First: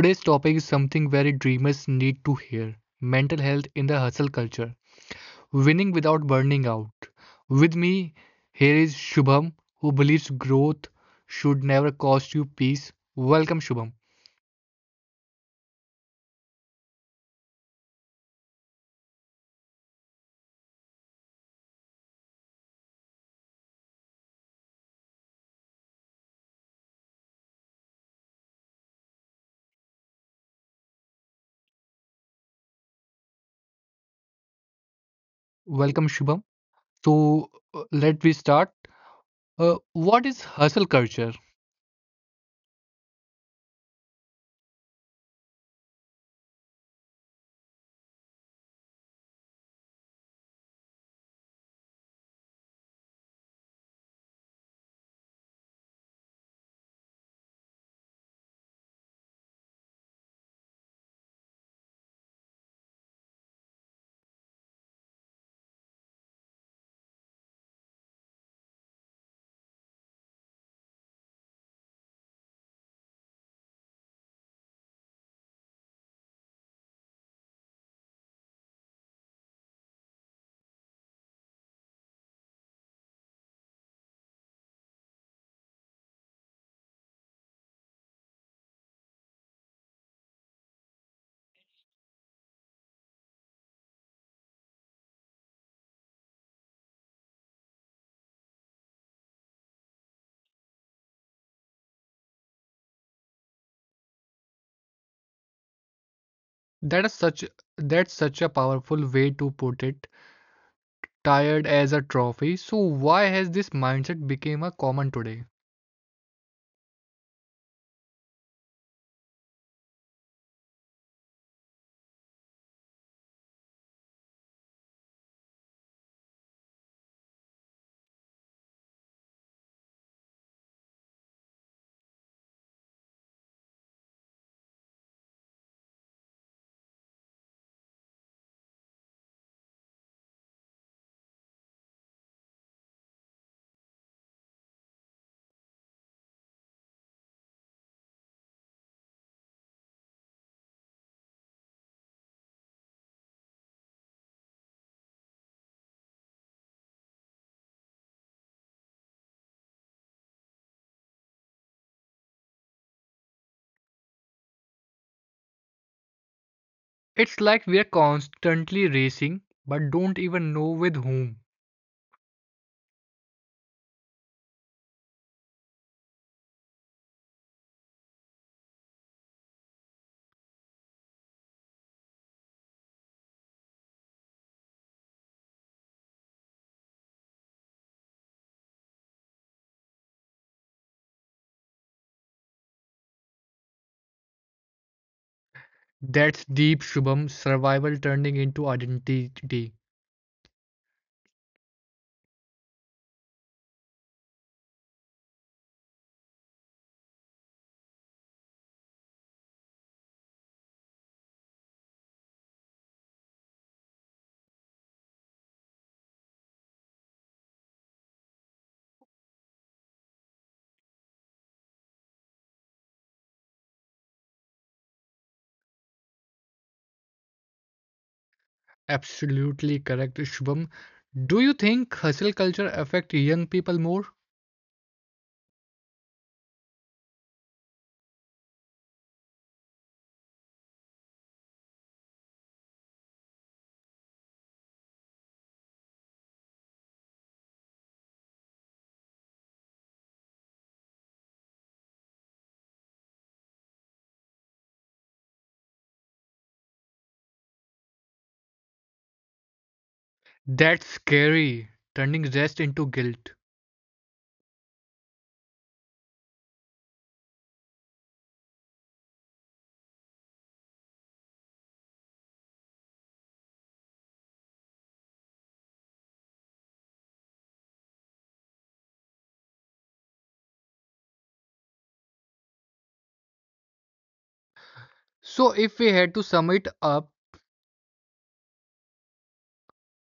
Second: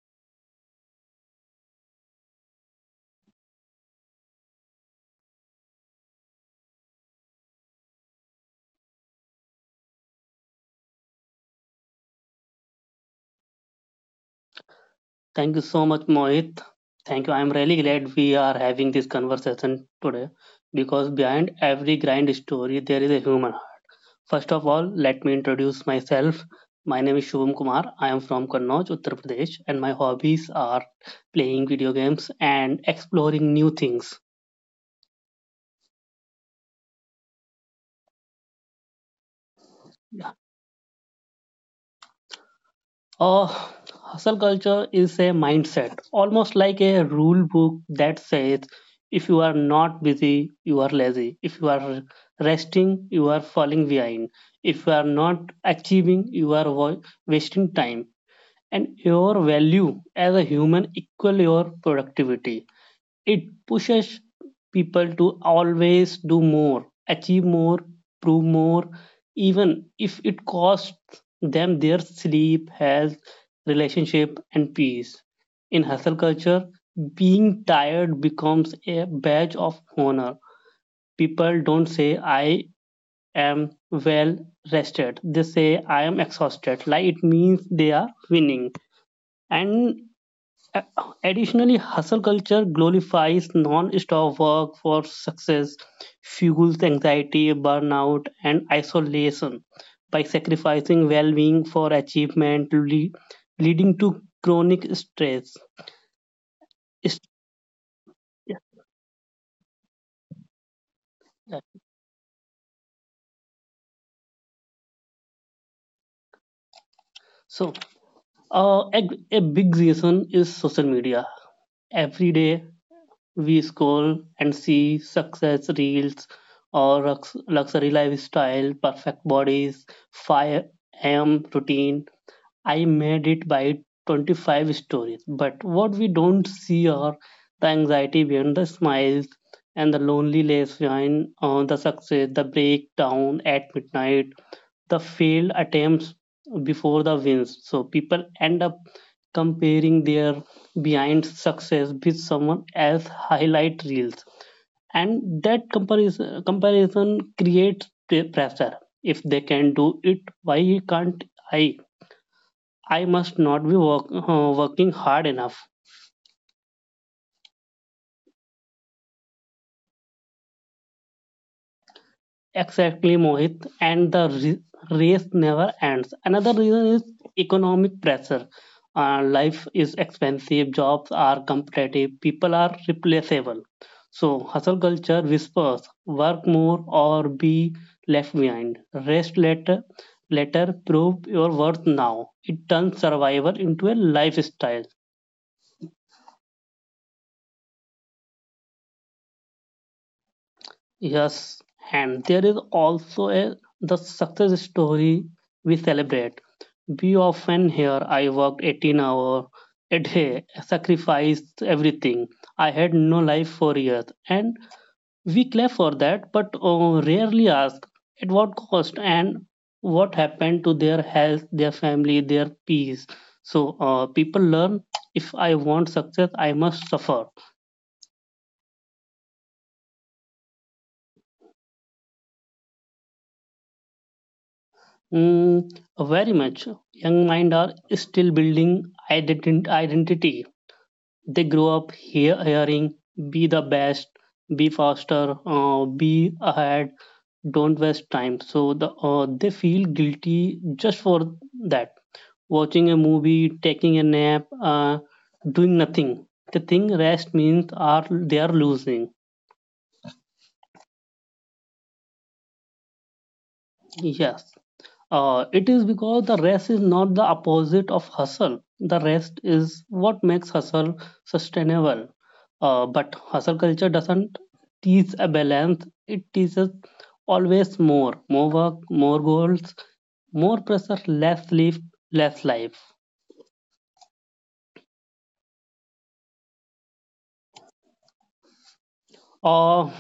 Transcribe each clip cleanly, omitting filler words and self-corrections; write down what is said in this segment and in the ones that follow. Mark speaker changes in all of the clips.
Speaker 1: Today's topic is something very dreamers need to hear mental health in the hustle culture, winning without burning out. With me, here is Shubham, who believes growth should never cost you peace. Welcome, Shubham.
Speaker 2: Thank you so much, Mohit. Thank you. I'm really glad we are having this conversation today because behind every grand story, there is a human heart. First of all, let me introduce myself. My name is Shubham Kumar. I am from Kannauj, Uttar Pradesh, and my hobbies are playing video games and exploring new things.
Speaker 1: Welcome, Shubham. So, let we start. What is hustle culture?
Speaker 2: Uh, Hustle culture is a mindset, almost like a rule book that says if you are not busy, you are lazy. If you are resting, you are falling behind. If you are not achieving, you are wasting time. And your value as a human equal your productivity. It pushes people to always do more, achieve more, prove more, even if it costs them their sleep, health, relationship, and peace. In hustle culture, being tired becomes a badge of honor. People don't say, I am well rested. They say, I am exhausted. Like it means they are winning. And a- Additionally, hustle culture glorifies non-stop work for success, fuels anxiety, burnout, and isolation by sacrificing well-being for achievement, leading to chronic stress.
Speaker 1: That is
Speaker 2: Is-
Speaker 1: such that's such a powerful way to put it tired as a trophy. So why has this mindset become a common today?
Speaker 2: So, a big reason is social media. Every day we scroll and see success reels or luxury lifestyle, perfect bodies, 5 a.m. routine I made it by 25 stories. But what we don't see are the anxiety behind the smiles and the loneliness behind the success, the breakdown at midnight, the failed attempts before the wins. So people end up comparing their behind success with someone else highlight reels, and that comparison creates pressure. If they can do it, why can't i I must not be working hard enough.
Speaker 1: It's like we are constantly racing but don't even know with whom.
Speaker 2: Exactly, Mohit. And the race never ends. Another reason is economic pressure. Life is expensive, jobs are competitive, people are replaceable. So, hustle culture whispers work more or be left behind. Rest later, later prove your worth now. It turns survival into a lifestyle.
Speaker 1: That's deep Shubham survival turning into identity.
Speaker 2: Yes, and there is also a the success story we celebrate. We often hear I worked 18 hours a day, sacrificed everything. I had no life for years. And we clap for that, but rarely ask at what cost and what happened to their health, their family, their peace. So people learn if I want success, I must suffer.
Speaker 1: Absolutely correct Shubham. Do you think hustle culture affect young people more?
Speaker 2: Mm, very much. Young mind are still building identity. They grow up hearing be the best, be faster, be ahead, don't waste time. So they feel guilty just for that. Watching a movie, taking a nap, doing nothing. They think rest means are they are losing.
Speaker 1: That's scary, turning rest into guilt.
Speaker 2: Yes. It is because the rest is not the opposite of hustle. The rest is what makes hustle sustainable. But hustle culture doesn't teach a balance, it teaches always more work, more goals, more pressure, less sleep, less life.
Speaker 1: So if we had to sum it up,
Speaker 2: Uh,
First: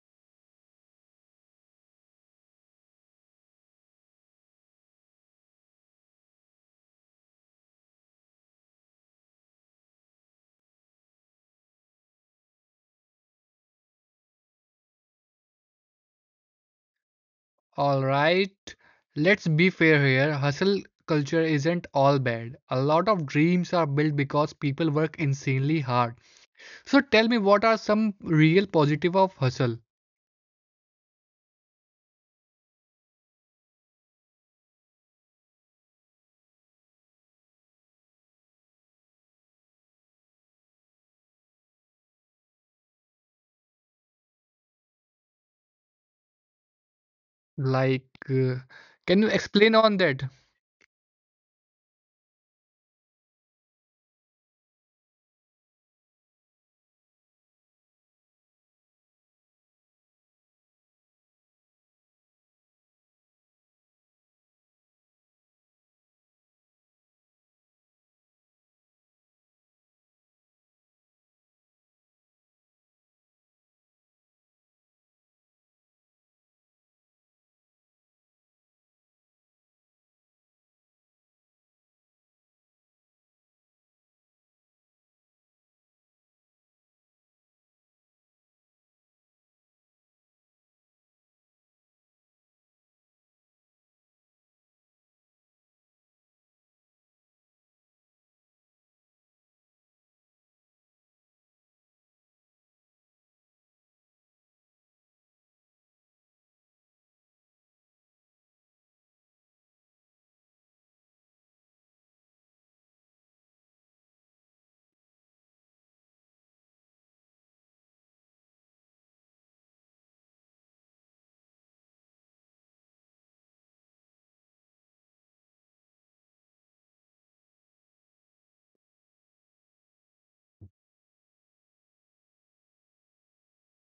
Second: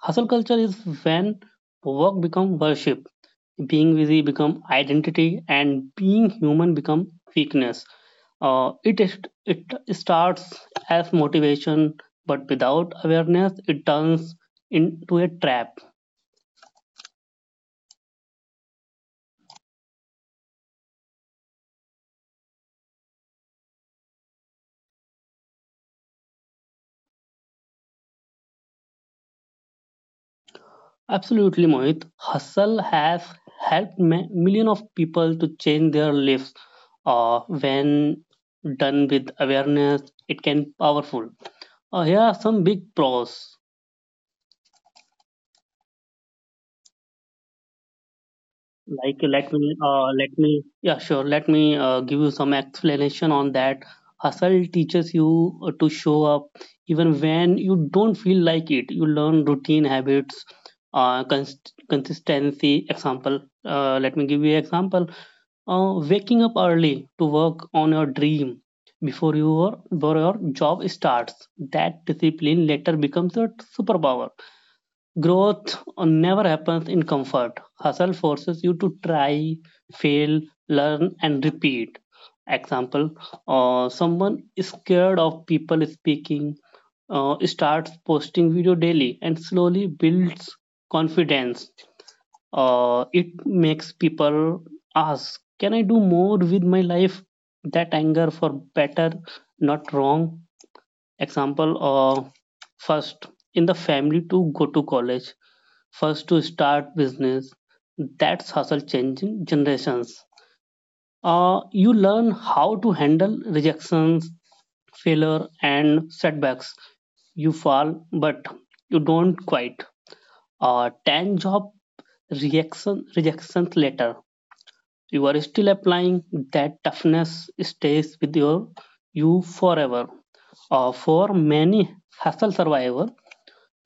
Speaker 2: Hustle culture is when work becomes worship, being busy become identity and being human become weakness. uh, it is- it starts as motivation but without awareness it turns into a trap.
Speaker 1: all right, let's be fair here. Hustle culture isn't all bad. A lot of dreams are built because people work insanely hard. So tell me, what are some real positive of hustle?
Speaker 2: Absolutely, Mohit, hustle has helped million of people to change their lives. When done with awareness it can be powerful. Here are some big pros.
Speaker 1: Like, uh, can
Speaker 2: Like
Speaker 1: you explain on that?
Speaker 2: let me yeah sure let me Give you some explanation on that. Hustle teaches you to show up even when you don't feel like it. You learn routine habits, uh, cons- consistency. Example, let me give you example. Waking up early to work on your dream before your job starts, that discipline later becomes your superpower. Growth never happens in comfort. Hustle forces you to try, fail, learn, and repeat. Example, someone is scared of people speaking, starts posting video daily, and slowly builds confidence. It makes people ask, can I do more with my life? That anger for better, not wrong. Example of first in the family to go to college, first to start business. That's hustle changing generations. You learn how to handle rejections, failure, and setbacks. You fall, but you don't quite. 10 job reaction rejections later, you are still applying. That toughness stays with you forever, or for many hustle survivor.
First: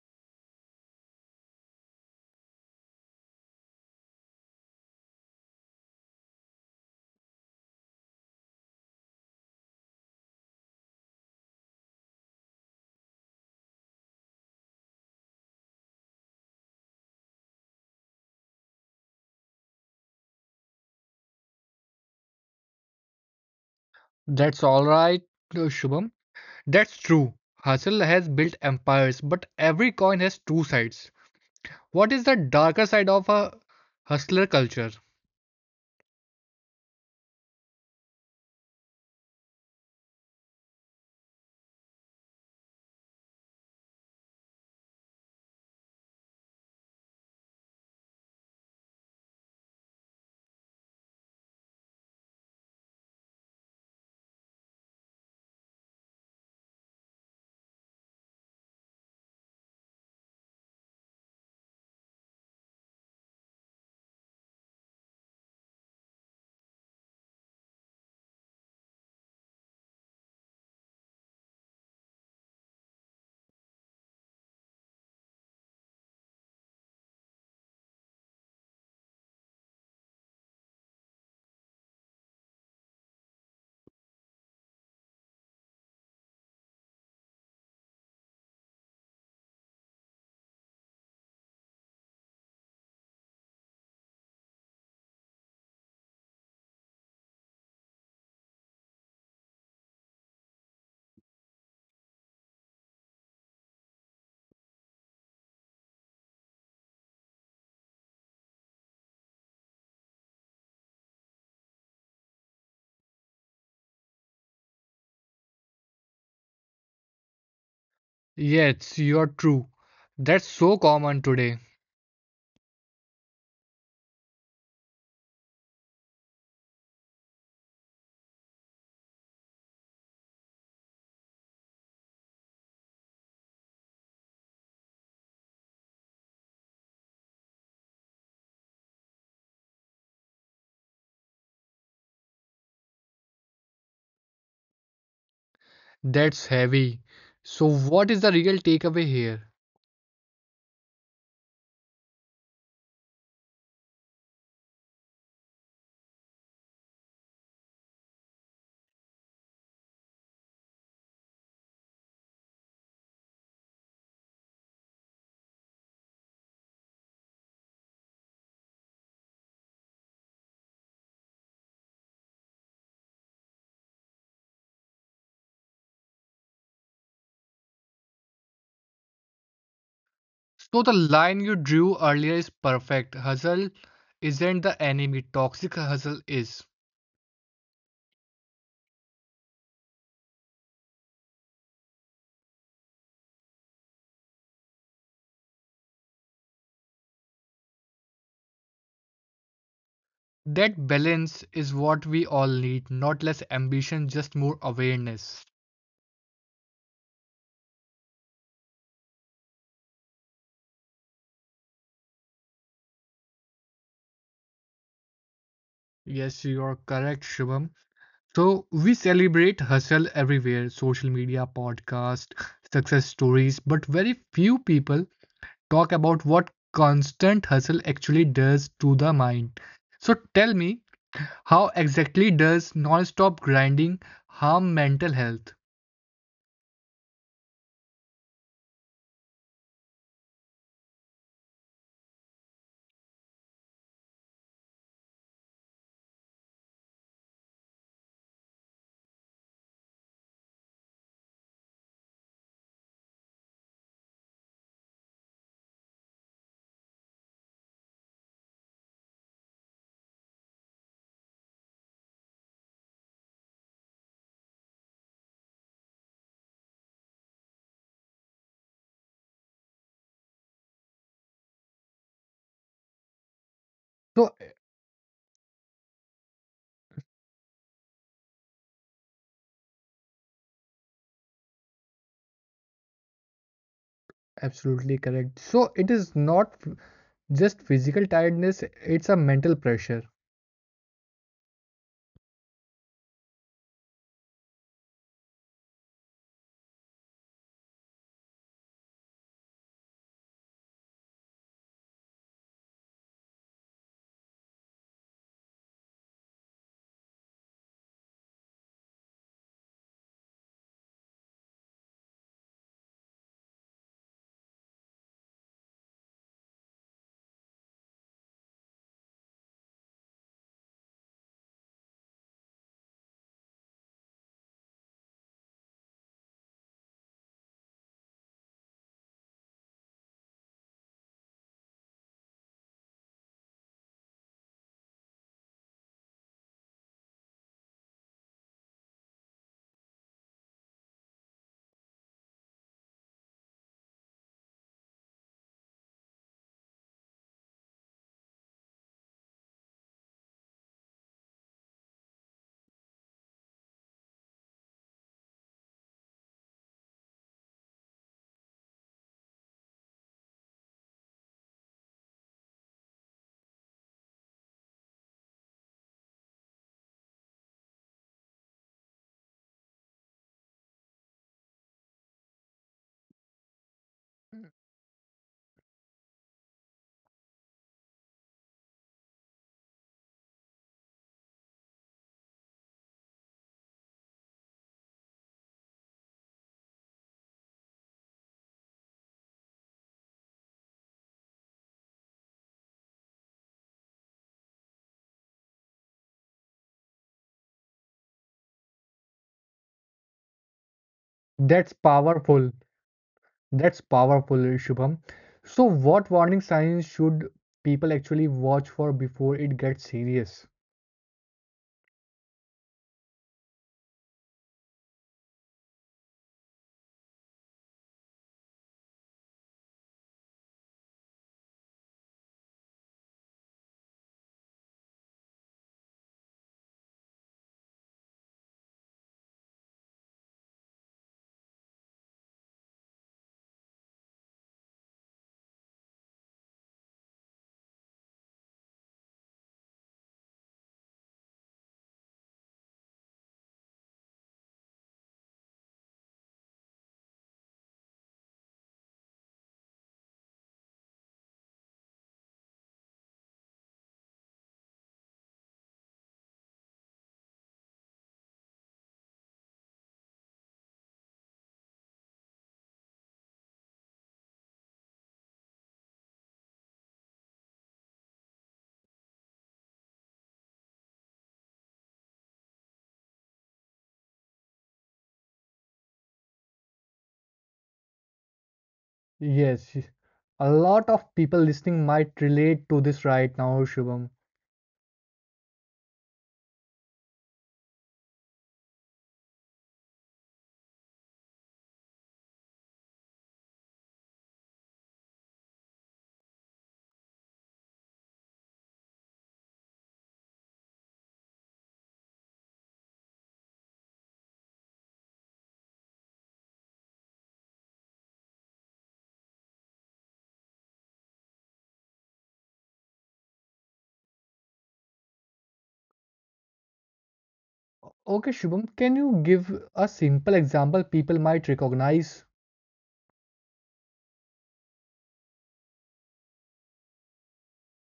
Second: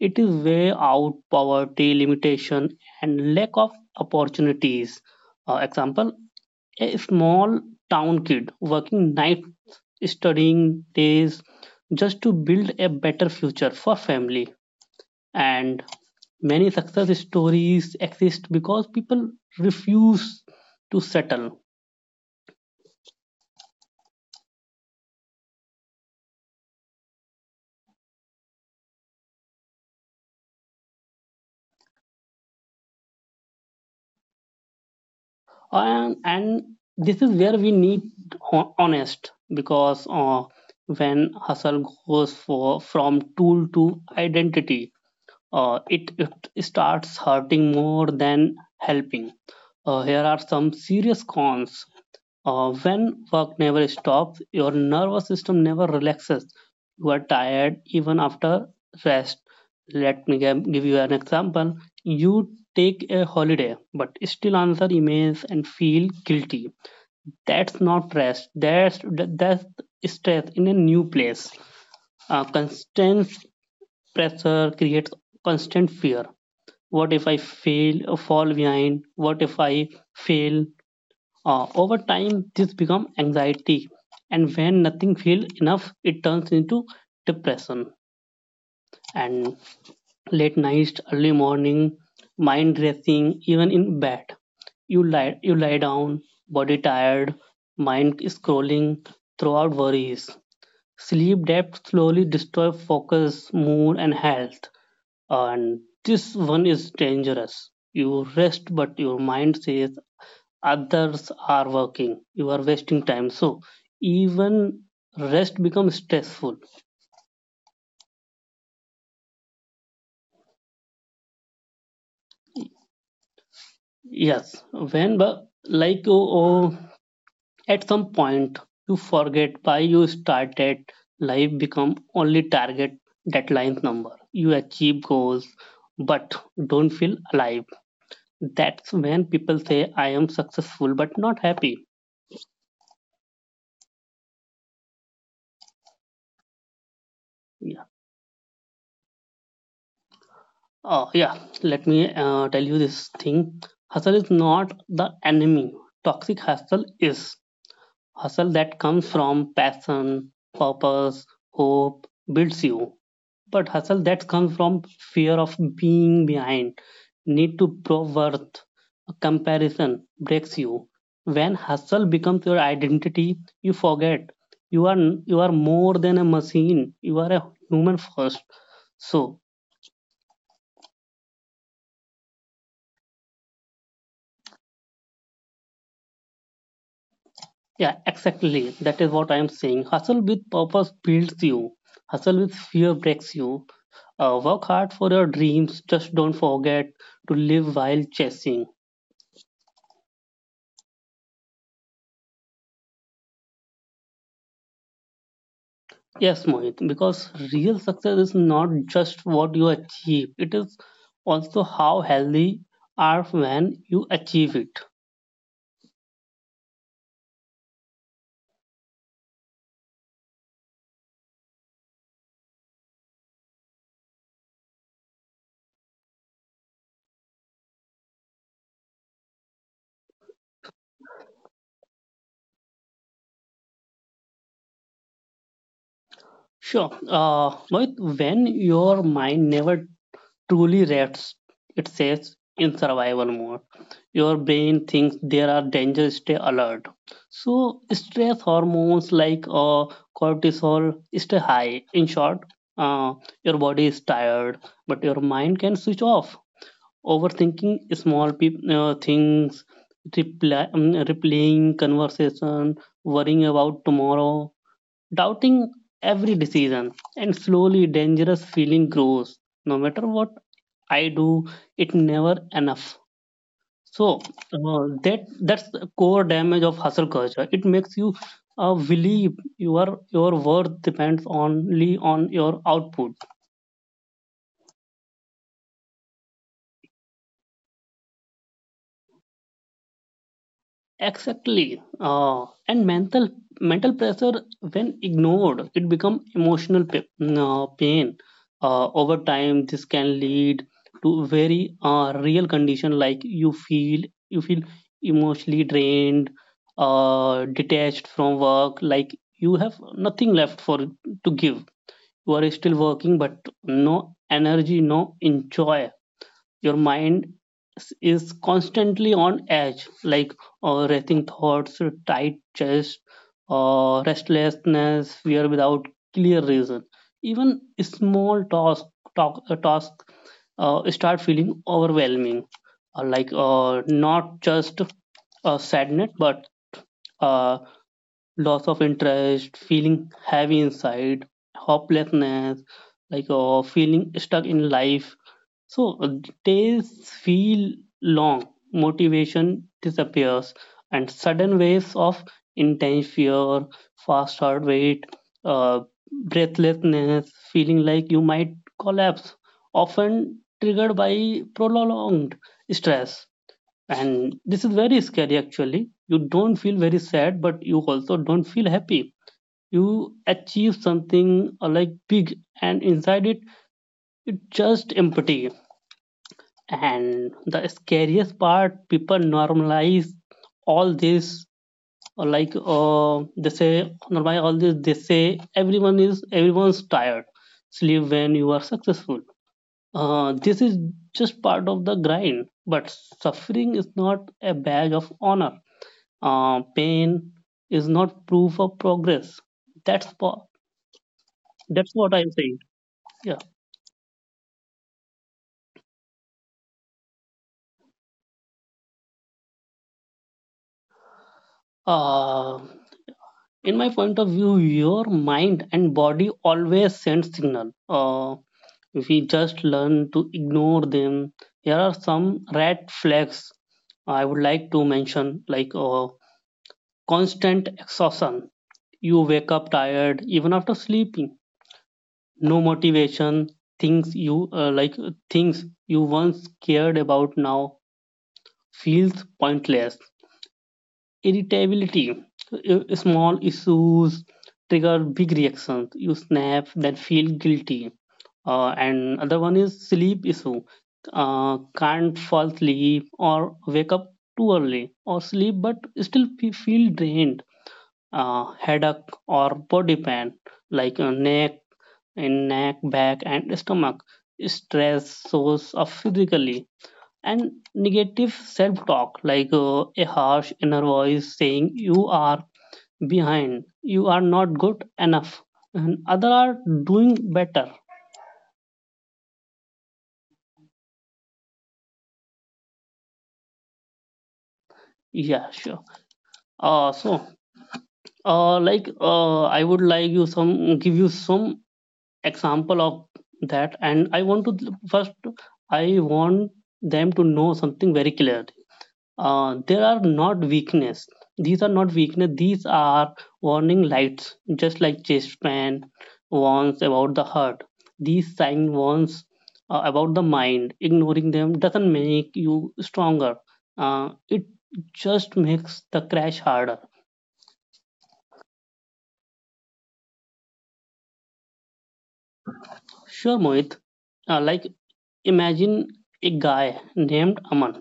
Speaker 2: It is way out poverty, limitation, and lack of opportunities. Example: a small town kid working nights, studying days, just to build a better future for family. And many success stories exist because people refuse to settle.
Speaker 1: That's all right, Shubham. That's true. Hustle has built empires, but every coin has two sides. What is the darker side of a hustler culture?
Speaker 2: And this is where we need honest, because when hustle goes for from tool to identity, uh, it, it starts hurting more than helping. Here are some serious cons. When work never stops, your nervous system never relaxes. You are tired even after rest. Let me give you an example. You take a holiday but still answer emails and feel guilty. That's not rest. That's stress in a new place. Constant pressure creates constant fear. What if I fail, fall behind? What if I fail? Over time, this becomes anxiety, and when nothing feels enough, it turns into depression. And late nights, early morning, mind racing, even in bed. You lie down, body tired, mind scrolling, throughout worries. Sleep debt slowly destroys focus, mood, and health. And this one is dangerous. You rest, but your mind says, others are working, you are wasting time, so even rest becomes stressful.
Speaker 1: Yes, you're true. That's so common today.
Speaker 2: Yes, when but like oh, oh, at some point you forget why you started. Life become only target, deadlines, number you achieve goals, but don't feel alive. That's when people say I am successful but not happy.
Speaker 1: That's heavy. So, what is the real takeaway here?
Speaker 2: Oh, yeah. Let me tell you this thing. Hustle is not the enemy. Toxic hustle is. Hustle that comes from passion, purpose, hope, builds you. But hustle that comes from fear of being behind, need to prove worth, comparison breaks you. When hustle becomes your identity, you forget you are you are more than a machine. You are a human first. So
Speaker 1: So, the line you drew earlier is perfect. Hustle isn't the enemy, toxic hustle is.
Speaker 2: yeah, exactly. That is what I am saying. Hustle with purpose builds you. Hustle with fear breaks you. Work hard for your dreams. Just don't forget to live while chasing.
Speaker 1: That balance is what we all need, not less ambition, just more awareness.
Speaker 2: Yes, Mohit, because real success is not just what you achieve, it is also how healthy are when you achieve it.
Speaker 1: Yes, you are correct, Shubham. So, we celebrate hustle everywhere social media, podcast, success stories, but very few people talk about what constant hustle actually does to the mind. So, tell me. How exactly does non-stop grinding harm mental health?
Speaker 2: Sure. Mohit, when your mind never truly rests, it says, in survival mode. Your brain thinks there are dangers, stay alert. So, stress hormones like cortisol stay high. In short, uh, your body is tired, but your mind can switch off. Overthinking small peop things, replaying conversation, worrying about tomorrow, doubting every decision, and slowly dangerous feeling grows. No matter what I do, it never enough. So
Speaker 1: So,
Speaker 2: that's the core damage of hustle culture. It makes you believe your worth depends only on your output.
Speaker 1: absolutely correct. So, it is not just physical tiredness, it's a mental pressure.
Speaker 2: Exactly. And mental pressure, when ignored, it become emotional pain. Over time, this can lead to very real condition, like you feel emotionally drained, detached from work, like you have nothing left for to give. You are still working, but no energy, no enjoy. Your mind is constantly on edge, like racing thoughts, tight chest, restlessness, fear without clear reason. Even small task start feeling overwhelming, not just sadness, but uh, loss of interest, feeling heavy inside, hopelessness, like feeling stuck in life. So days feel long, motivation disappears, and sudden waves of intense fear, fast heart rate, uh, breathlessness, feeling like you might collapse, often triggered by prolonged stress. And this is very scary actually. You don't feel very sad, but you also don't feel happy. You achieve something like big, and inside it, just empty. And the scariest part, people normalize all this, or like they say normalize all this. They say everyone is everyone's tired, sleep when you are successful. This is just part of the grind, but suffering is not a badge of honor. Pain is not proof of progress. that's po-
Speaker 1: That's
Speaker 2: that's what I'm
Speaker 1: powerful.
Speaker 2: saying. Yeah.
Speaker 1: That's powerful, Shubham. So, what warning signs should people actually watch for before it gets serious?
Speaker 2: uh, in my point of view, your mind and body always send signal. We just learn to ignore them. Here are some red flags I would like to mention, like constant exhaustion, you wake up tired even after sleeping. No motivation, things you uh, like things you once cared about now feels pointless. Irritability, small issues trigger big reactions, you snap then feel guilty. And other one is sleep issue. Can't fall asleep or wake up too early or sleep but still feel drained. Headache or body pain, like neck, back, and stomach. Stress source of physically. And negative self talk, like a harsh inner voice saying you are behind, you are not good enough, and other are doing better.
Speaker 1: Yes, a lot of people listening might relate to this right now, Shubham.
Speaker 2: Yeah, sure. Uh, so, like, I would like you some give you some example of that, and I want to first, I want them to know something very clear. There are not weakness These are not weakness, these are warning lights, just like chest pain warns about the heart. These sign warns about the mind. Ignoring them doesn't make you stronger. It just makes the crash harder.
Speaker 1: Okay, Shubham, can you give a simple example people might recognize?
Speaker 2: Sure, Mohit. Like, imagine a guy named Aman.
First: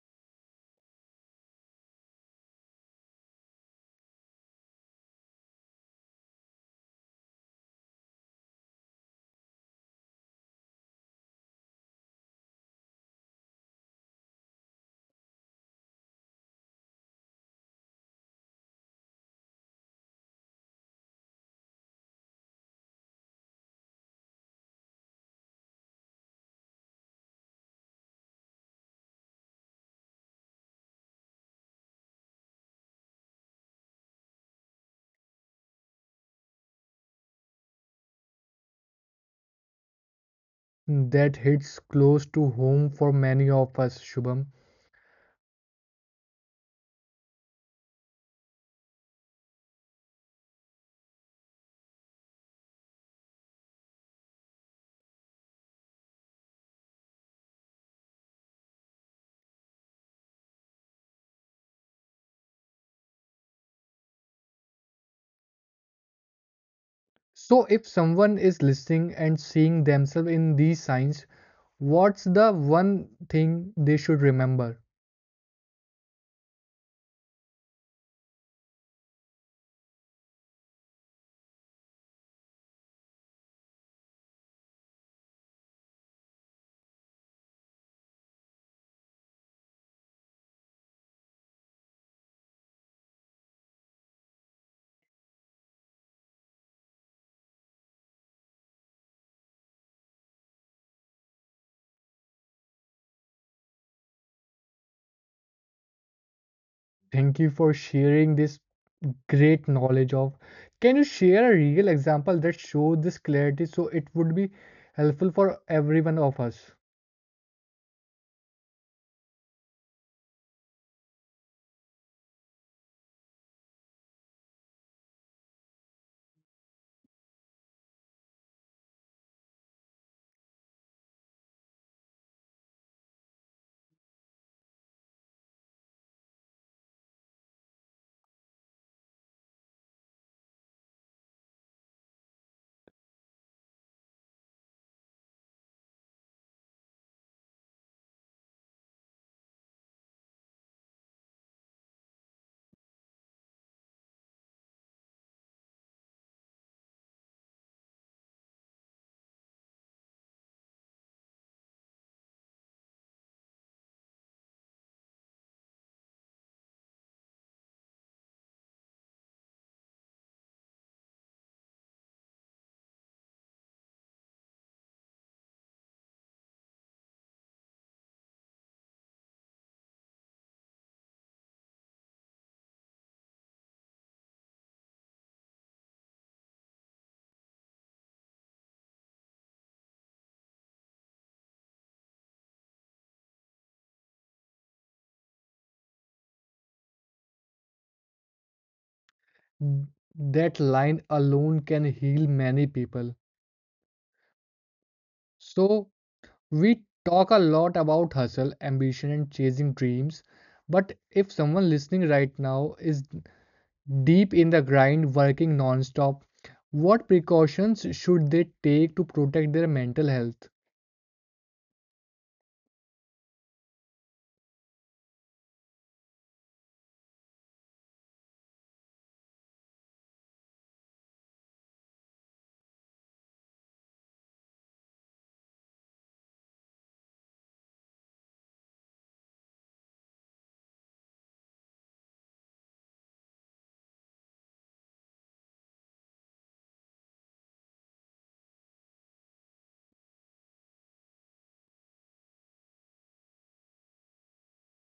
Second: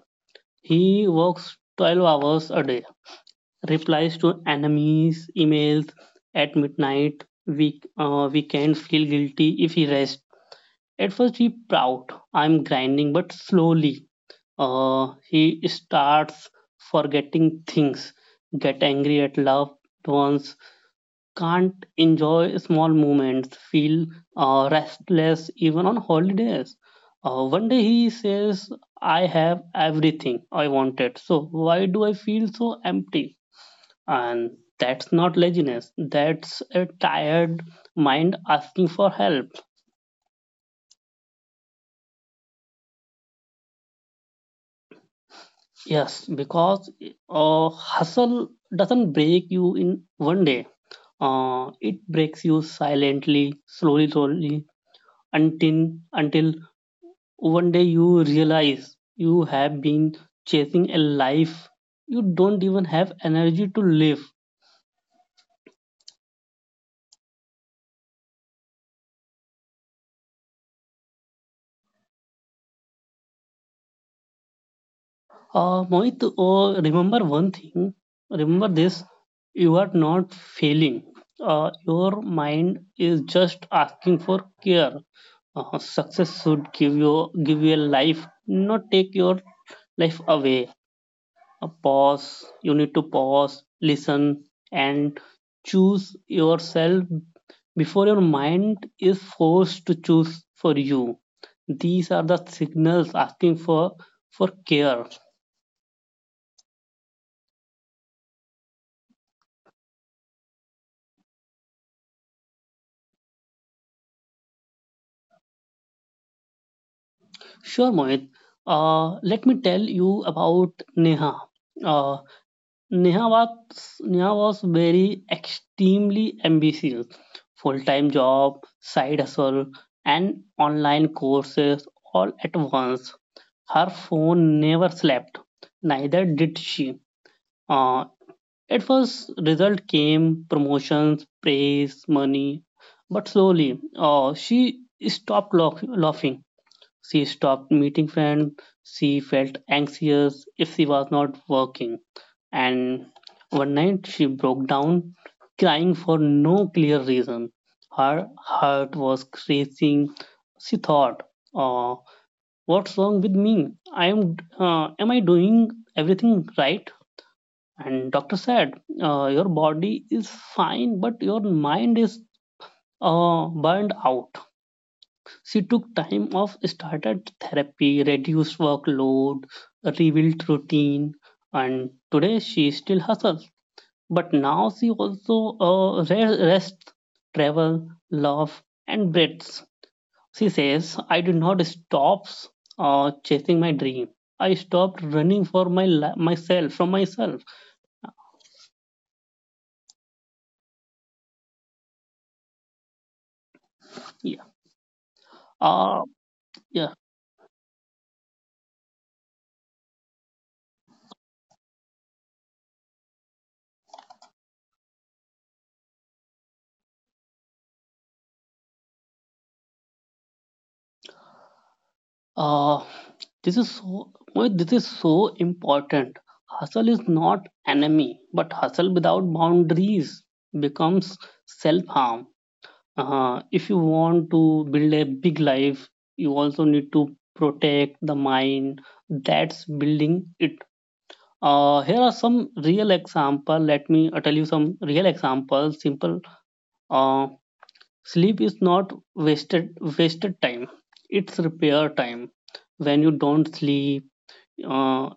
Speaker 2: He works 12 hours a day, replies to enemies' emails at midnight. We can feel guilty if he rests. At first, he proud, I'm grinding, but slowly he starts forgetting things, get angry at loved ones, can't enjoy small moments, feel restless even on holidays. One day he says, I have everything I wanted, so why do I feel so empty? And that's not laziness, that's a tired mind asking for help.
Speaker 1: That hits close to home for many of us, Shubham.
Speaker 2: Yes, because hustle doesn't break you in one day. It breaks you silently, slowly, slowly, until one day you realize you have been chasing a life you don't even have energy to live.
Speaker 1: So, if someone is listening and seeing themselves in these signs, what's the one thing they should remember?
Speaker 2: Mohit, remember one thing. Remember this. You are not failing. Your mind is just asking for care. Success should give you a life, not take your life away. A pause. You need to pause, listen, and choose yourself before your mind is forced to choose for you. These are the signals asking for care.
Speaker 1: Thank you for sharing this great knowledge of. Can you share a real example that shows this clarity so it would be helpful for every one of us?
Speaker 2: Sure, Mohit. Let me tell you about Neha. Uh, Neha was Neha was very extremely ambitious. Full-time job, side hustle, and online courses all at once. Her phone never slept. Neither did she. Uh, at first, result came promotions, praise, money, but slowly, she stopped laughing. She stopped meeting friends. She felt anxious if she was not working. And one night she broke down, crying for no clear reason. Her heart was racing. She thought, uh, "What's wrong with me? I am. Am I doing everything right?" And doctor said, "Your body is fine, but your mind is burned out." She took time off, started therapy, reduced workload, rebuilt routine, and today she still hustles. But now she also rests, travel, love, and breathes. She says, I did not stop chasing my dream. I stopped running for myself from myself.
Speaker 1: That line alone can heal many people.
Speaker 2: Yeah. Uh,
Speaker 1: So,
Speaker 2: yeah.
Speaker 1: we talk a lot about hustle, ambition, and chasing dreams, but if someone listening right now is deep in the grind, working non-stop, what precautions should they take to protect their mental health?
Speaker 2: Uh, this is so important. Hustle is not enemy, but hustle without boundaries becomes self harm. If you want to build a big life, you also need to protect the mind that's building it. Here are some real example. Let me tell you some real examples. Simple. Uh, Sleep is not wasted time. It's repair time. When you don't sleep, uh,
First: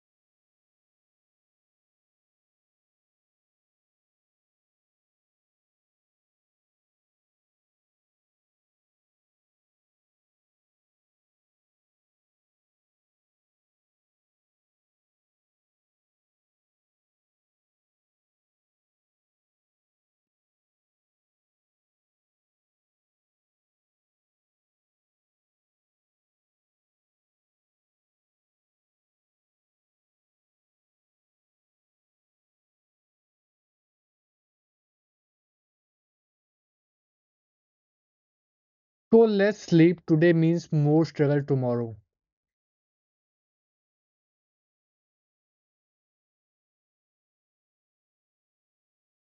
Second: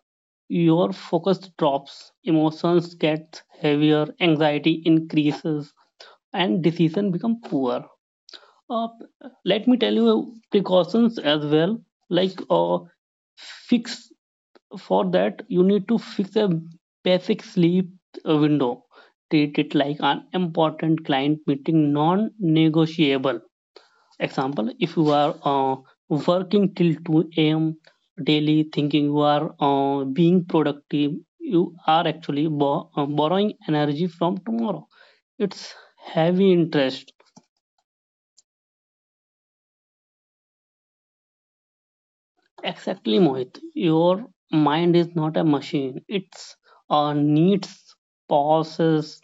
Speaker 2: your focus drops, emotions get heavier, anxiety increases, and decision become poor. Uh, Let me tell you precautions as well. Like, fix for that, you need to fix a basic sleep window. Treat it like an important client meeting, non-negotiable. Example, if you are working till 2 a.m. daily, thinking you are being productive, you are actually borrowing energy from tomorrow. It's heavy interest.
Speaker 1: So less sleep today means more struggle tomorrow.
Speaker 2: Exactly, Mohit. Your mind is not a machine. It's needs pauses,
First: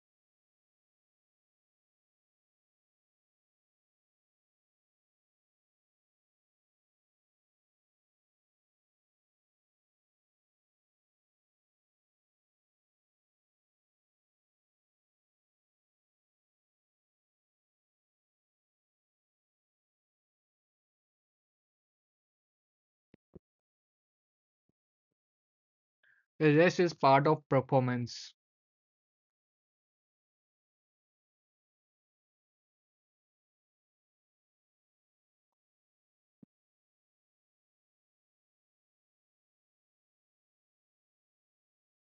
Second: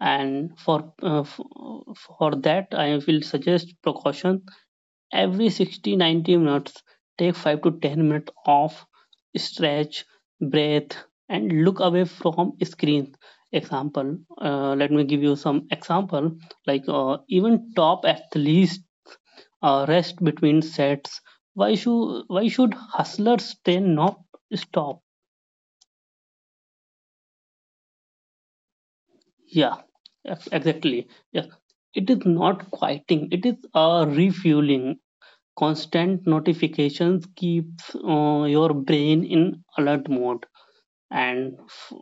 Speaker 2: and for for that, I will suggest precaution every 60 to 90 minutes, take 5 to 10 minutes off, stretch, breathe, and look away from screen. Example Let me give you some example. Like, even top athletes rest between sets. Why should hustlers stay not stop?
Speaker 1: Rest is part of performance.
Speaker 2: Yeah, exactly, yeah. It is not quieting, it is a refueling. Constant notifications keeps your brain in alert mode. And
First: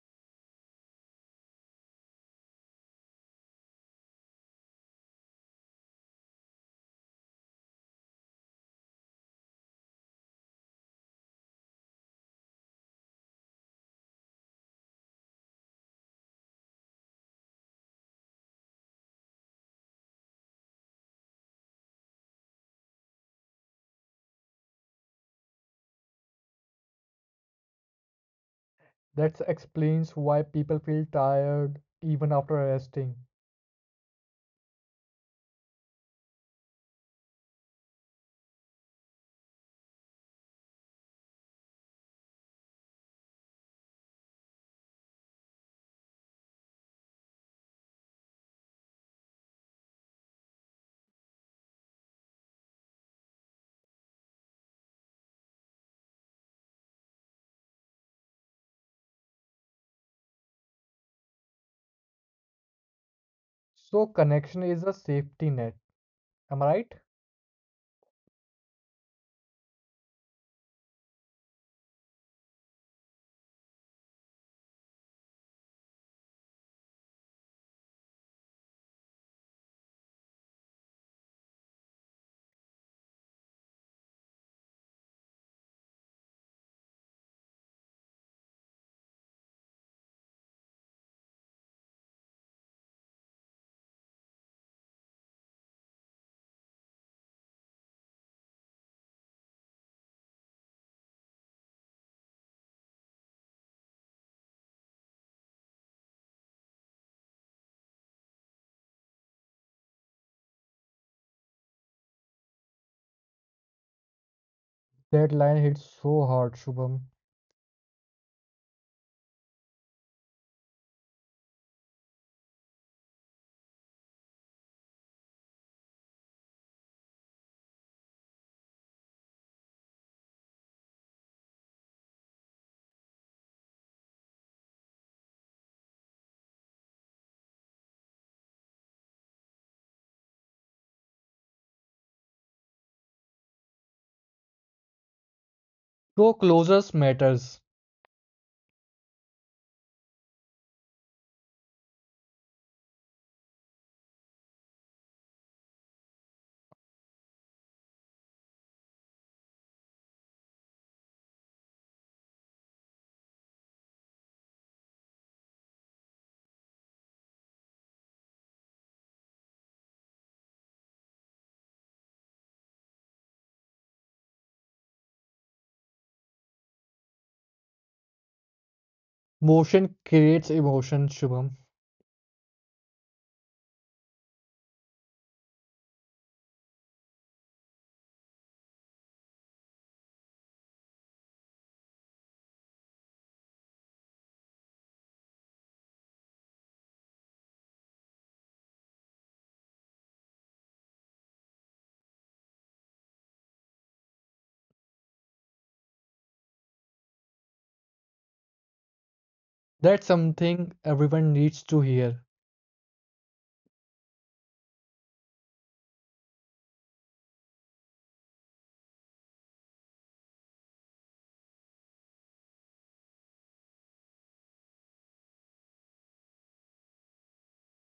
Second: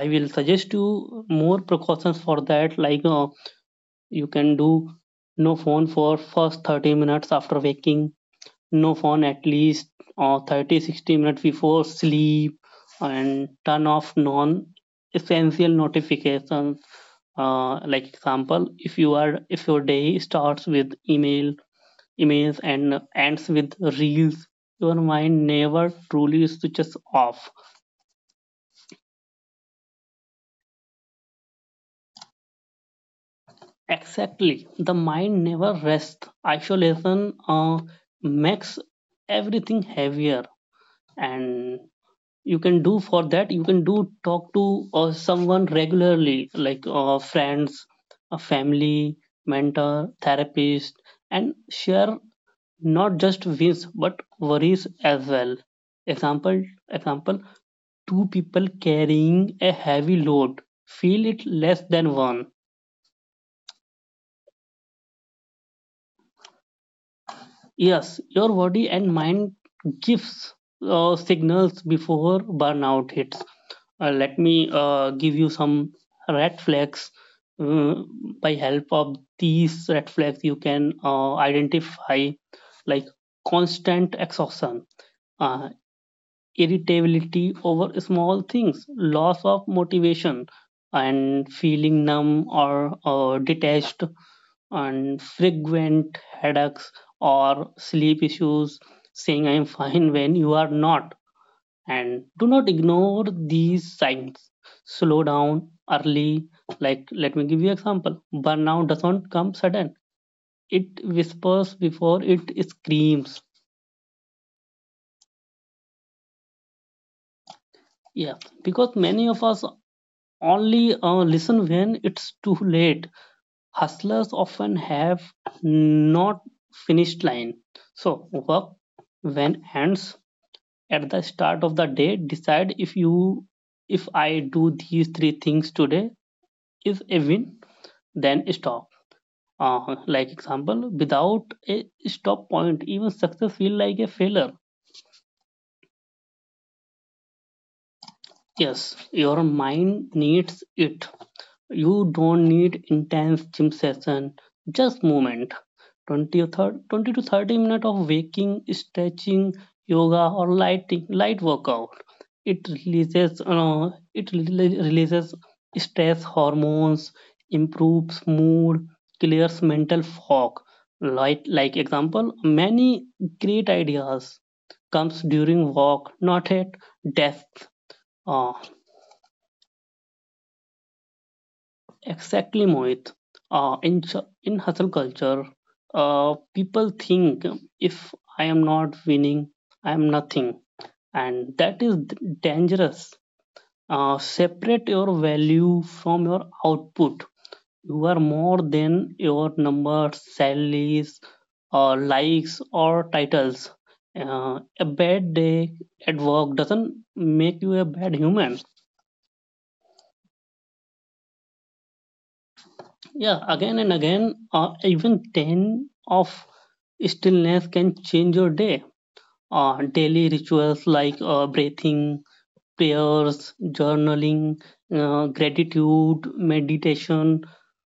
Speaker 2: I will suggest you more precautions for that. Like, you can do no phone for first 30 minutes after waking, no phone at least 30 60 minutes before sleep, and turn off non essential notifications. Like, example, if your day starts with email image and ends with reels. Your mind never truly switches off.
Speaker 1: That explains why people feel tired even after resting.
Speaker 2: Exactly. The mind never rests. Isolation makes everything heavier. And you can do for that, you can do talk to someone regularly, like, friends, a family, mentor, therapist, and share not just wins but worries as well. Example Example, two people carrying a heavy load feel it less than one.
Speaker 1: So connection is a safety net. Am I right?
Speaker 2: Yes, your body and mind gives signals before burnout hits. Let me give you some red flags. Uh, by help of these red flags you can identify. Like, constant exhaustion, uh, irritability over small things, loss of motivation, and feeling numb or detached, and frequent headaches or sleep issues, saying I'm fine when you are not. And do not ignore these signs. Slow down early. Like, let me give you example. Burnout doesn't come sudden. It whispers before it screams.
Speaker 1: That line hits so hard, Shubham.
Speaker 2: Yeah, because many of us only listen when it's too late. Hustlers often have not finished line. So work when ends at the start of the day. Decide, if I do these three things today is a win. Then stop. Like, example, without a stop point, even success feel like a failure.
Speaker 1: No closures matters.
Speaker 2: Yes, your mind needs it. You don't need intense gym session, just movement. 20 or 30, 20 to 30 minutes of waking, stretching, yoga or lighting, light workout. It releases releases stress hormones, improves mood, clears mental fog. Like, example, many great ideas comes during walk, not at desk.
Speaker 1: Motion creates emotion, Shubham.
Speaker 2: Exactly, Mohit. In hustle culture, people think, if I am not winning, I am nothing, and that is dangerous. Separate your value from your output. You are more than your numbers, salaries, or likes or titles. A bad day at work doesn't make you a bad human.
Speaker 1: That's something everyone needs to hear.
Speaker 2: Yeah, again and again, even 10 of stillness can change your day. Daily rituals, like, breathing, prayers, journaling, gratitude, meditation.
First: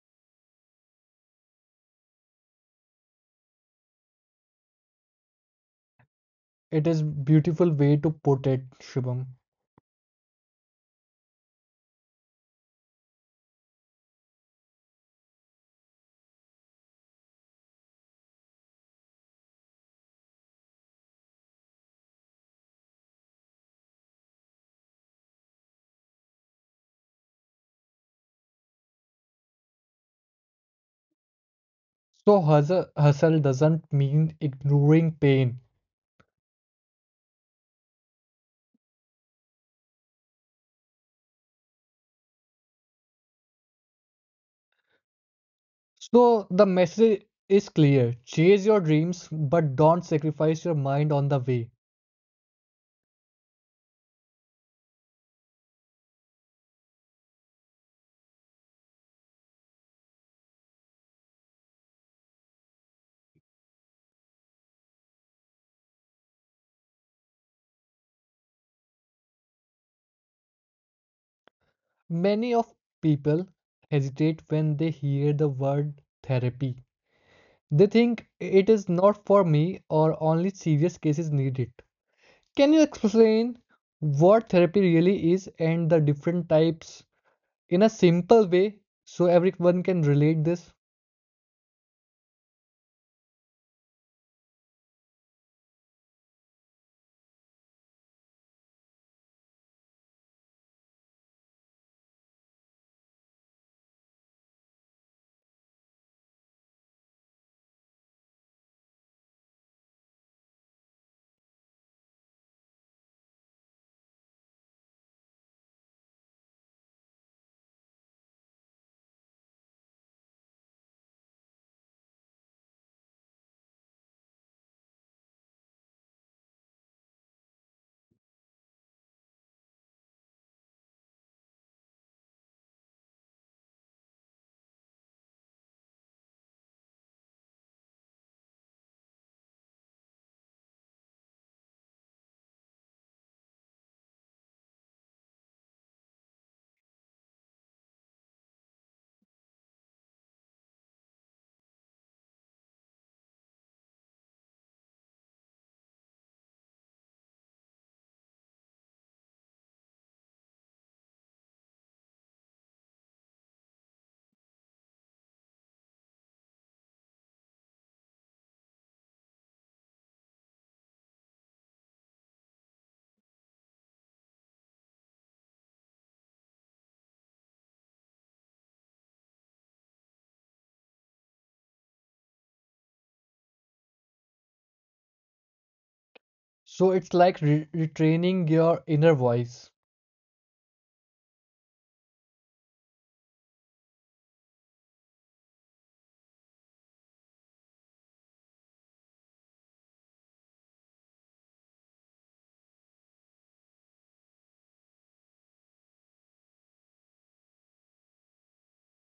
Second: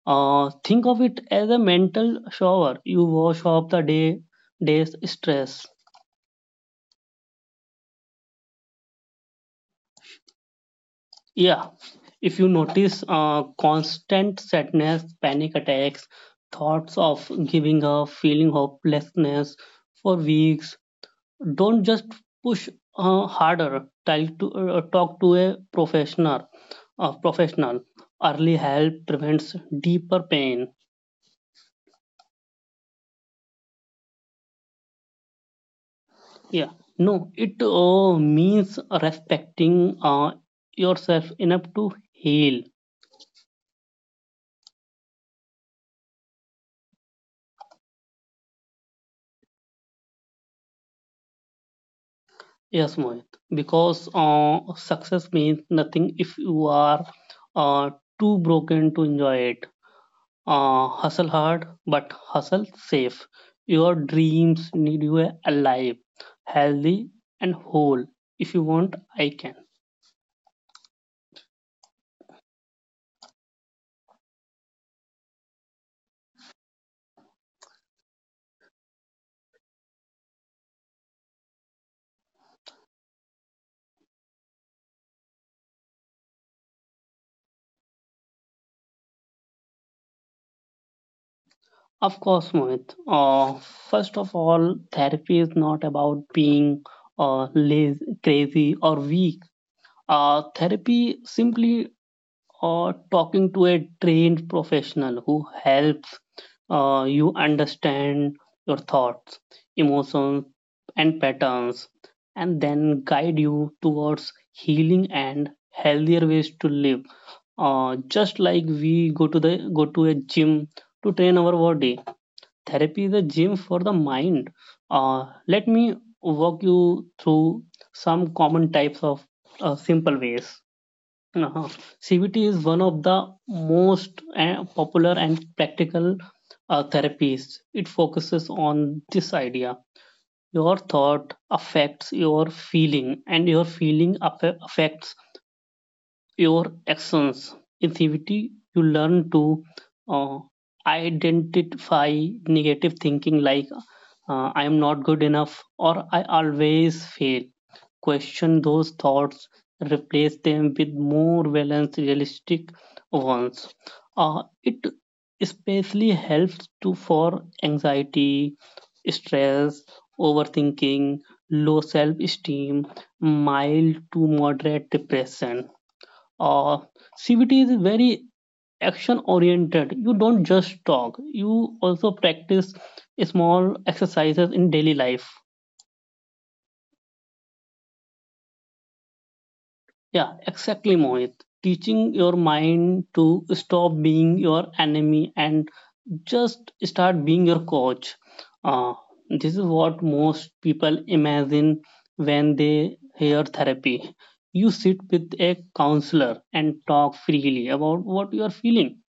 Speaker 2: Think of it as a mental shower. You wash off the day's stress.
Speaker 1: It is beautiful way to put it, Shubham.
Speaker 2: Yeah, if you notice constant sadness, panic attacks, thoughts of giving up, feeling hopelessness for weeks, don't just push harder. Try to talk to a professional. Early help prevents deeper pain.
Speaker 1: So hustle doesn't mean ignoring pain.
Speaker 2: Yeah, no, it means respecting yourself enough to heal.
Speaker 1: So the message is clear. Chase your dreams, but don't sacrifice your mind on the way.
Speaker 2: Yes, Mohit, because success means nothing if you are uh, too broken to enjoy it. Hustle hard, but hustle safe. Your dreams need you alive, healthy, and whole. If you want, I can.
Speaker 1: Many of people hesitate when they hear the word therapy. They think it is not for me or only serious cases need it. Can you explain what therapy really is and the different types in a simple way so everyone can relate this?
Speaker 2: Of course, Mohit. First of all, therapy is not about being lazy, crazy, or weak. Therapy simply or talking to a trained professional who helps you understand your thoughts, emotions, and patterns, and then guide you towards healing and healthier ways to live. Just like we go to a gym to train our body, therapy is a gym for the mind. Let me walk you through some common types of simple ways. Uh-huh. CBT is one of the most popular and practical therapies. It focuses on this idea, your thought affects your feeling, and your feeling affects your actions. In CBT, you learn to uh, identify negative thinking, like, I am not good enough, or I always fail. Question those thoughts, replace them with more balanced, realistic ones. It especially helps to for anxiety, stress, overthinking, low self-esteem, mild to moderate depression. uh, CBT is very action oriented. You don't just talk, you also practice small exercises in daily life.
Speaker 1: So it's like retraining your inner voice.
Speaker 2: Yeah, exactly, Mohit. Teaching your mind to stop being your enemy and just start being your coach. Uh, this is what most people imagine when they hear therapy. You sit with a counselor and talk freely about what you are feeling,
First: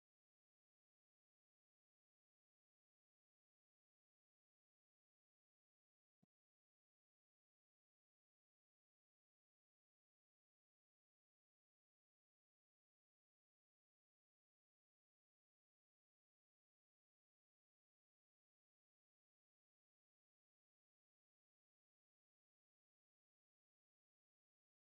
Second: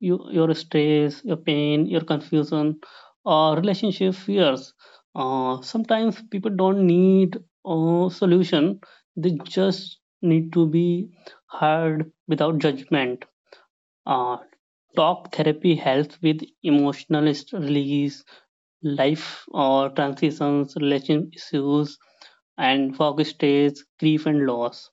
Speaker 2: you, your stress, your pain, your confusion, or relationship fears. Sometimes people don't need a solution, they just need to be heard without judgment. Uh, Talk therapy helps with release, life or transitions, relation issues, and work stress, grief, and loss.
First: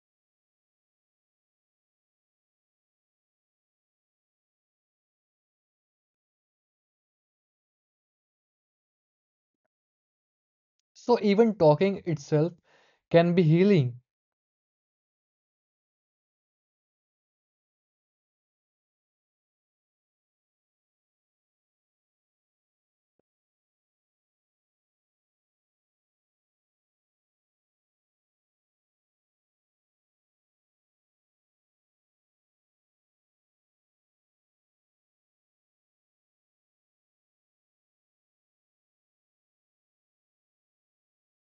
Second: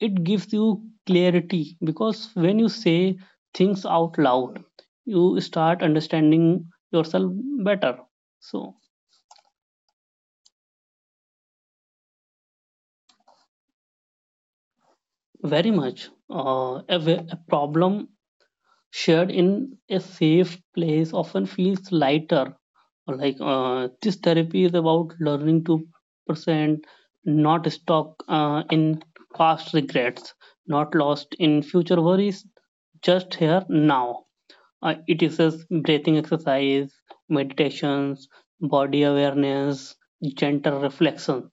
Speaker 2: It gives you clarity because when you say things out loud you start understanding yourself better. So
Speaker 1: So even talking itself can be healing.
Speaker 2: very much a problem shared in a safe place often feels lighter. Like, this therapy is about learning to present, not stuck in past regrets, not lost in future worries, just here now. It is a breathing exercise, meditations, body awareness, gentle reflections.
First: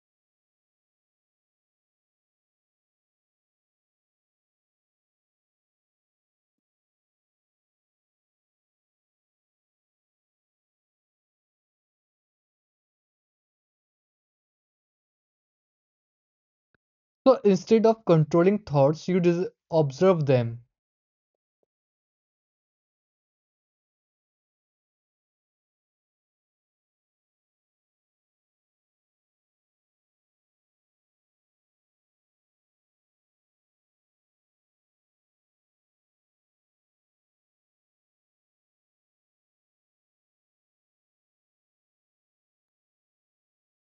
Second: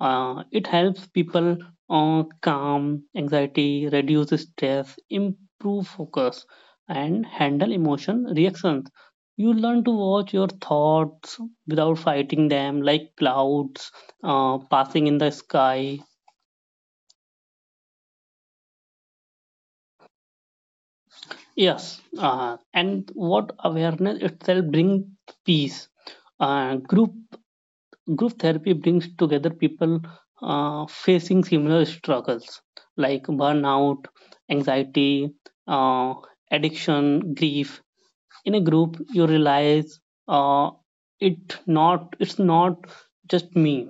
Speaker 2: It helps people calm anxiety, reduce stress, improve focus, and handle emotion reactions. You learn to watch your thoughts without fighting them, like clouds passing in the sky.
Speaker 1: So instead of controlling thoughts, you observe them.
Speaker 2: Yes, and what awareness itself brings peace. Uh, group Group therapy brings together people facing similar struggles, like burnout, anxiety, uh, addiction, grief. In a group, you realize uh, it's not just me.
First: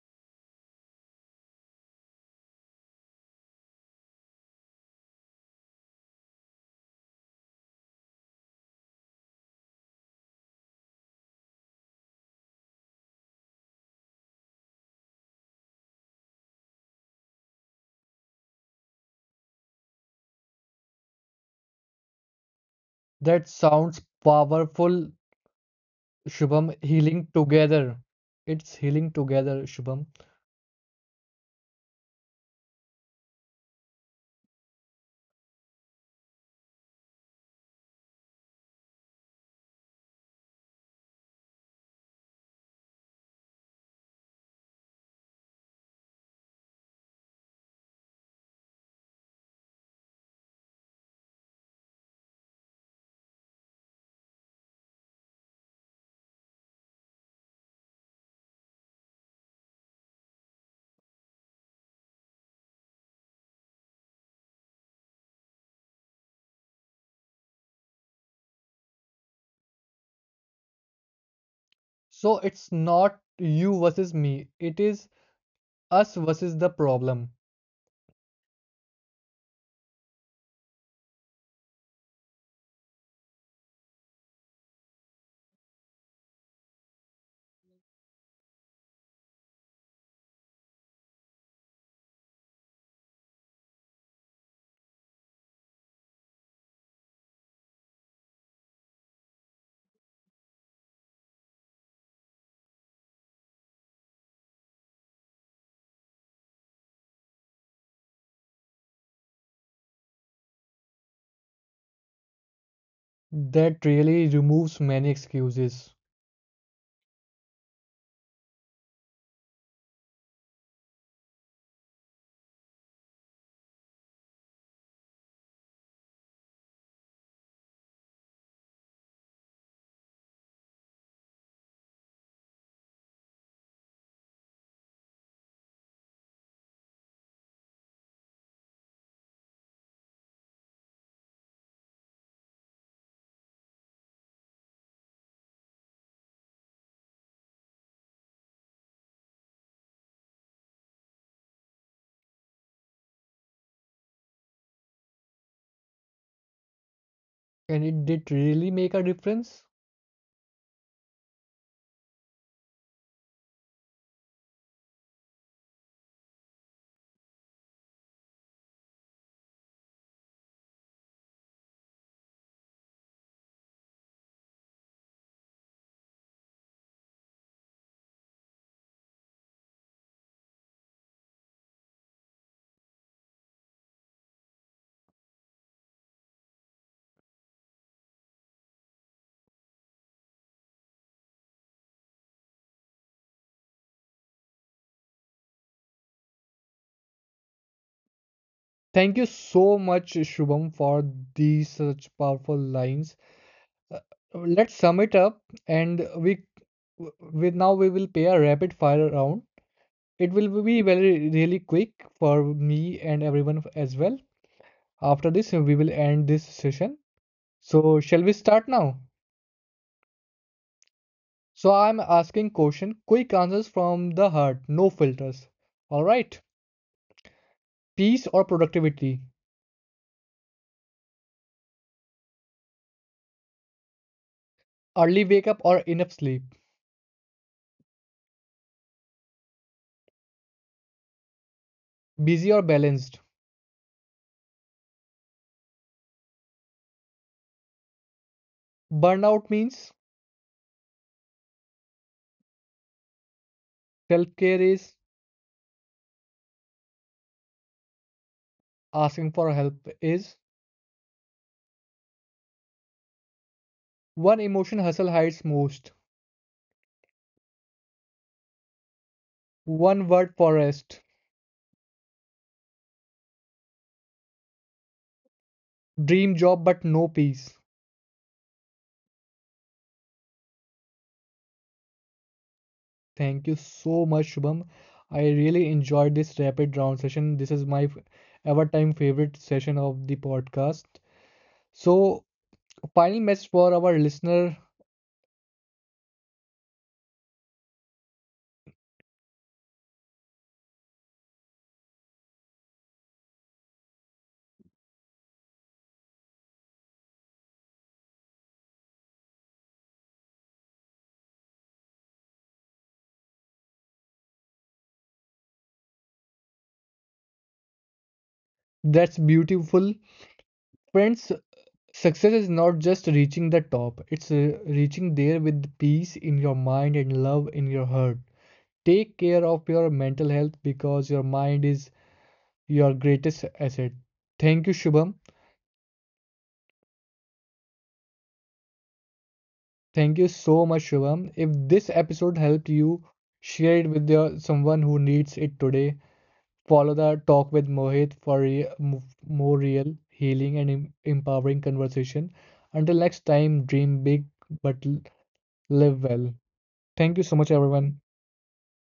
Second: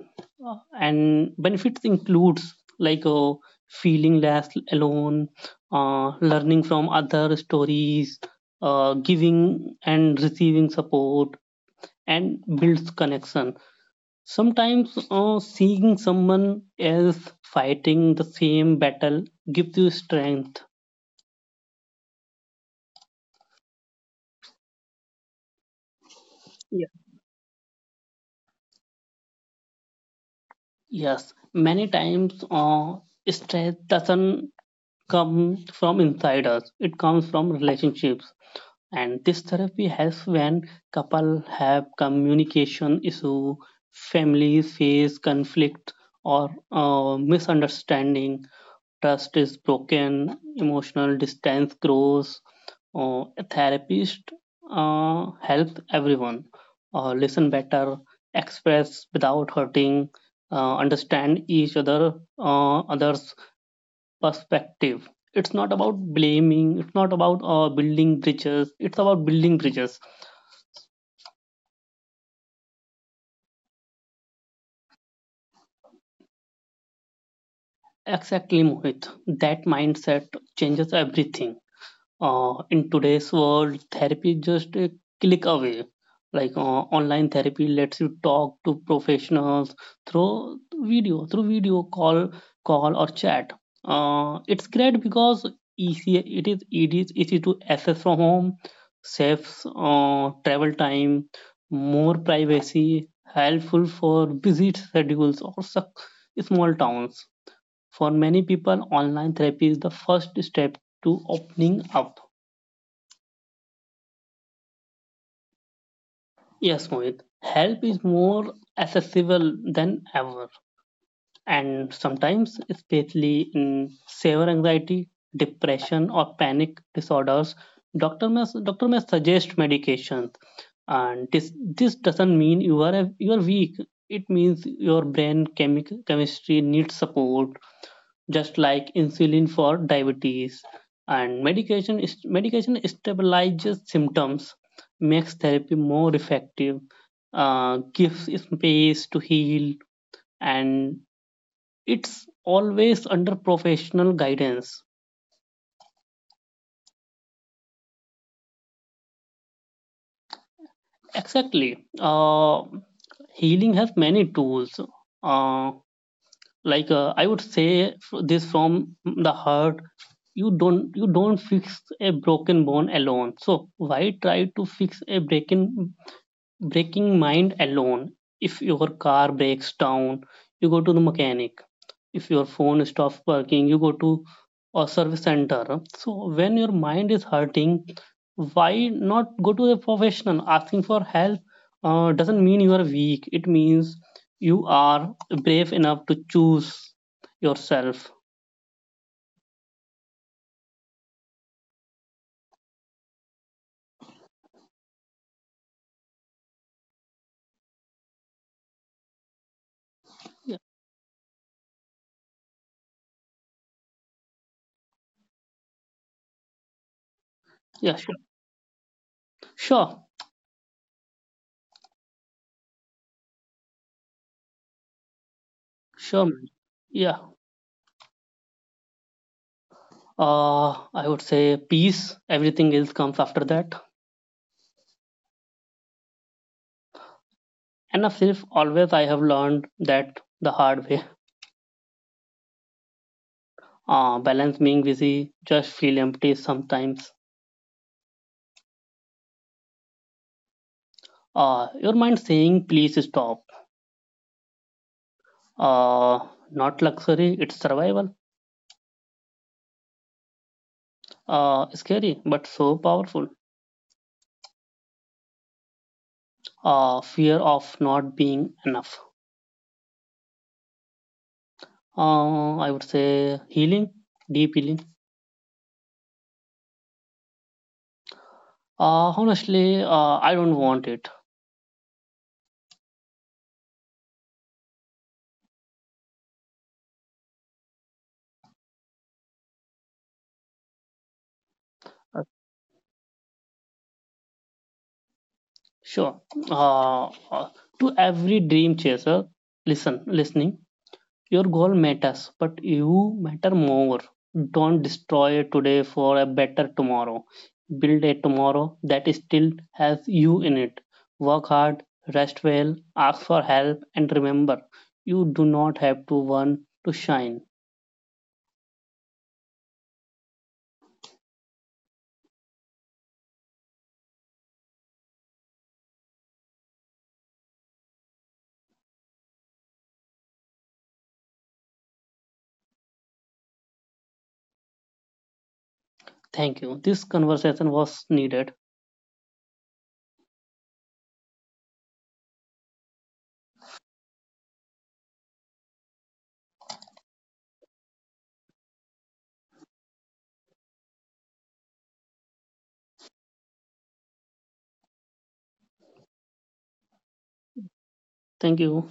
Speaker 2: Uh, and benefits includes, like, feeling less alone, learning from other stories, giving and receiving support, and builds connection. Sometimes seeing someone else fighting the same battle gives you strength.
Speaker 1: That sounds powerful, Shubham.
Speaker 2: Yeah.
Speaker 1: Healing together. It's healing together, Shubham.
Speaker 2: Yes, many times stress doesn't come from inside us, it comes from relationships. And this therapy helps when couple have communication issue, families face conflict or misunderstanding, trust is broken, emotional distance grows. A therapist helps everyone listen better, express without hurting, understand each other's perspective. It's not about blaming. It's not about building bridges. It's about building bridges.
Speaker 1: So it's not you versus me, it is us versus the problem.
Speaker 2: Exactly, Mohit. That mindset changes everything. In today's world, therapy is just a click away. Like, online therapy lets you talk to professionals through video call or chat. It's great because easy it is easy to access from home, saves travel time, more privacy, helpful for busy schedules or small towns. For many people, online therapy is the first step to opening up.
Speaker 1: That really removes many excuses.
Speaker 2: Yes, Mohit. Help is more accessible than ever, and sometimes, especially in severe anxiety, depression, or panic disorders, doctor may suggest medications. And this doesn't mean you are weak. It means your brain chemistry needs support, just like insulin for diabetes. And medication stabilizes symptoms, makes therapy more effective, gives space to heal, and it's always under professional guidance.
Speaker 1: And it did really make a difference.
Speaker 2: Exactly. Healing has many tools. Uh, like, I would say this from the heart. You don't fix a broken bone alone, so why try to fix a breaking mind alone? If your car breaks down, you go to the mechanic. If your phone stops working, you go to a service center. So when your mind is hurting, why not go to a professional? Asking for help doesn't mean you are weak, it means you are brave enough to choose yourself.
Speaker 1: Thank you so much, Shubham, for these such powerful lines. Uh, let's sum it up, and we now we will play a rapid fire round. It
Speaker 2: Yeah,
Speaker 1: will be very really quick for me and everyone as well. After this, we will end this session.
Speaker 2: yeah.
Speaker 1: So,
Speaker 2: Sure.
Speaker 1: shall we start now?
Speaker 2: Sure.
Speaker 1: So, I'm asking question, quick answers from the heart, no filters. All
Speaker 2: Sure,
Speaker 1: right.
Speaker 2: man. Yeah.
Speaker 1: Peace or productivity,
Speaker 2: uh, I would say peace. Everything else comes after that.
Speaker 1: early wake up or enough sleep,
Speaker 2: And of self, always. I have learned that the hard way.
Speaker 1: busy or balanced.
Speaker 2: Balance. Being busy just feel empty sometimes.
Speaker 1: Burnout means
Speaker 2: Your mind saying, please stop.
Speaker 1: self care is
Speaker 2: Uh, Not luxury, it's survival.
Speaker 1: asking for help is
Speaker 2: Scary, but so powerful.
Speaker 1: one emotion hustle hides most,
Speaker 2: Fear of not being enough.
Speaker 1: one word for rest,
Speaker 2: I would say healing, deep healing.
Speaker 1: dream job but no peace.
Speaker 2: Honestly, I don't want it.
Speaker 1: Thank you so much, Shubham. I really enjoyed this rapid round session. This is my ever time favorite session of the podcast. So,
Speaker 2: Uh,
Speaker 1: final message for our listener
Speaker 2: Sure. Uh, uh, to every dream chaser, listen, listening. Your goal matters, but you matter more. Don't destroy today for a better tomorrow. Build a tomorrow that still has you in it. Work hard, rest well, ask for help, and remember you do not have to want to shine.
Speaker 1: that's beautiful. Friends, success is not just reaching the top, it's reaching there with peace in your mind and love in your heart. Take care of your mental health because your mind is your greatest asset. Thank you, Shubham.
Speaker 2: Thank you. This conversation was needed.
Speaker 1: Thank you so much, Shubham. If this episode helped you, share it with your, someone who needs it today. Follow the Talk with Mohit for more real, healing, and empowering conversation. Until next time, dream big but live well. Thank you so much, everyone.
Speaker 2: Thank you.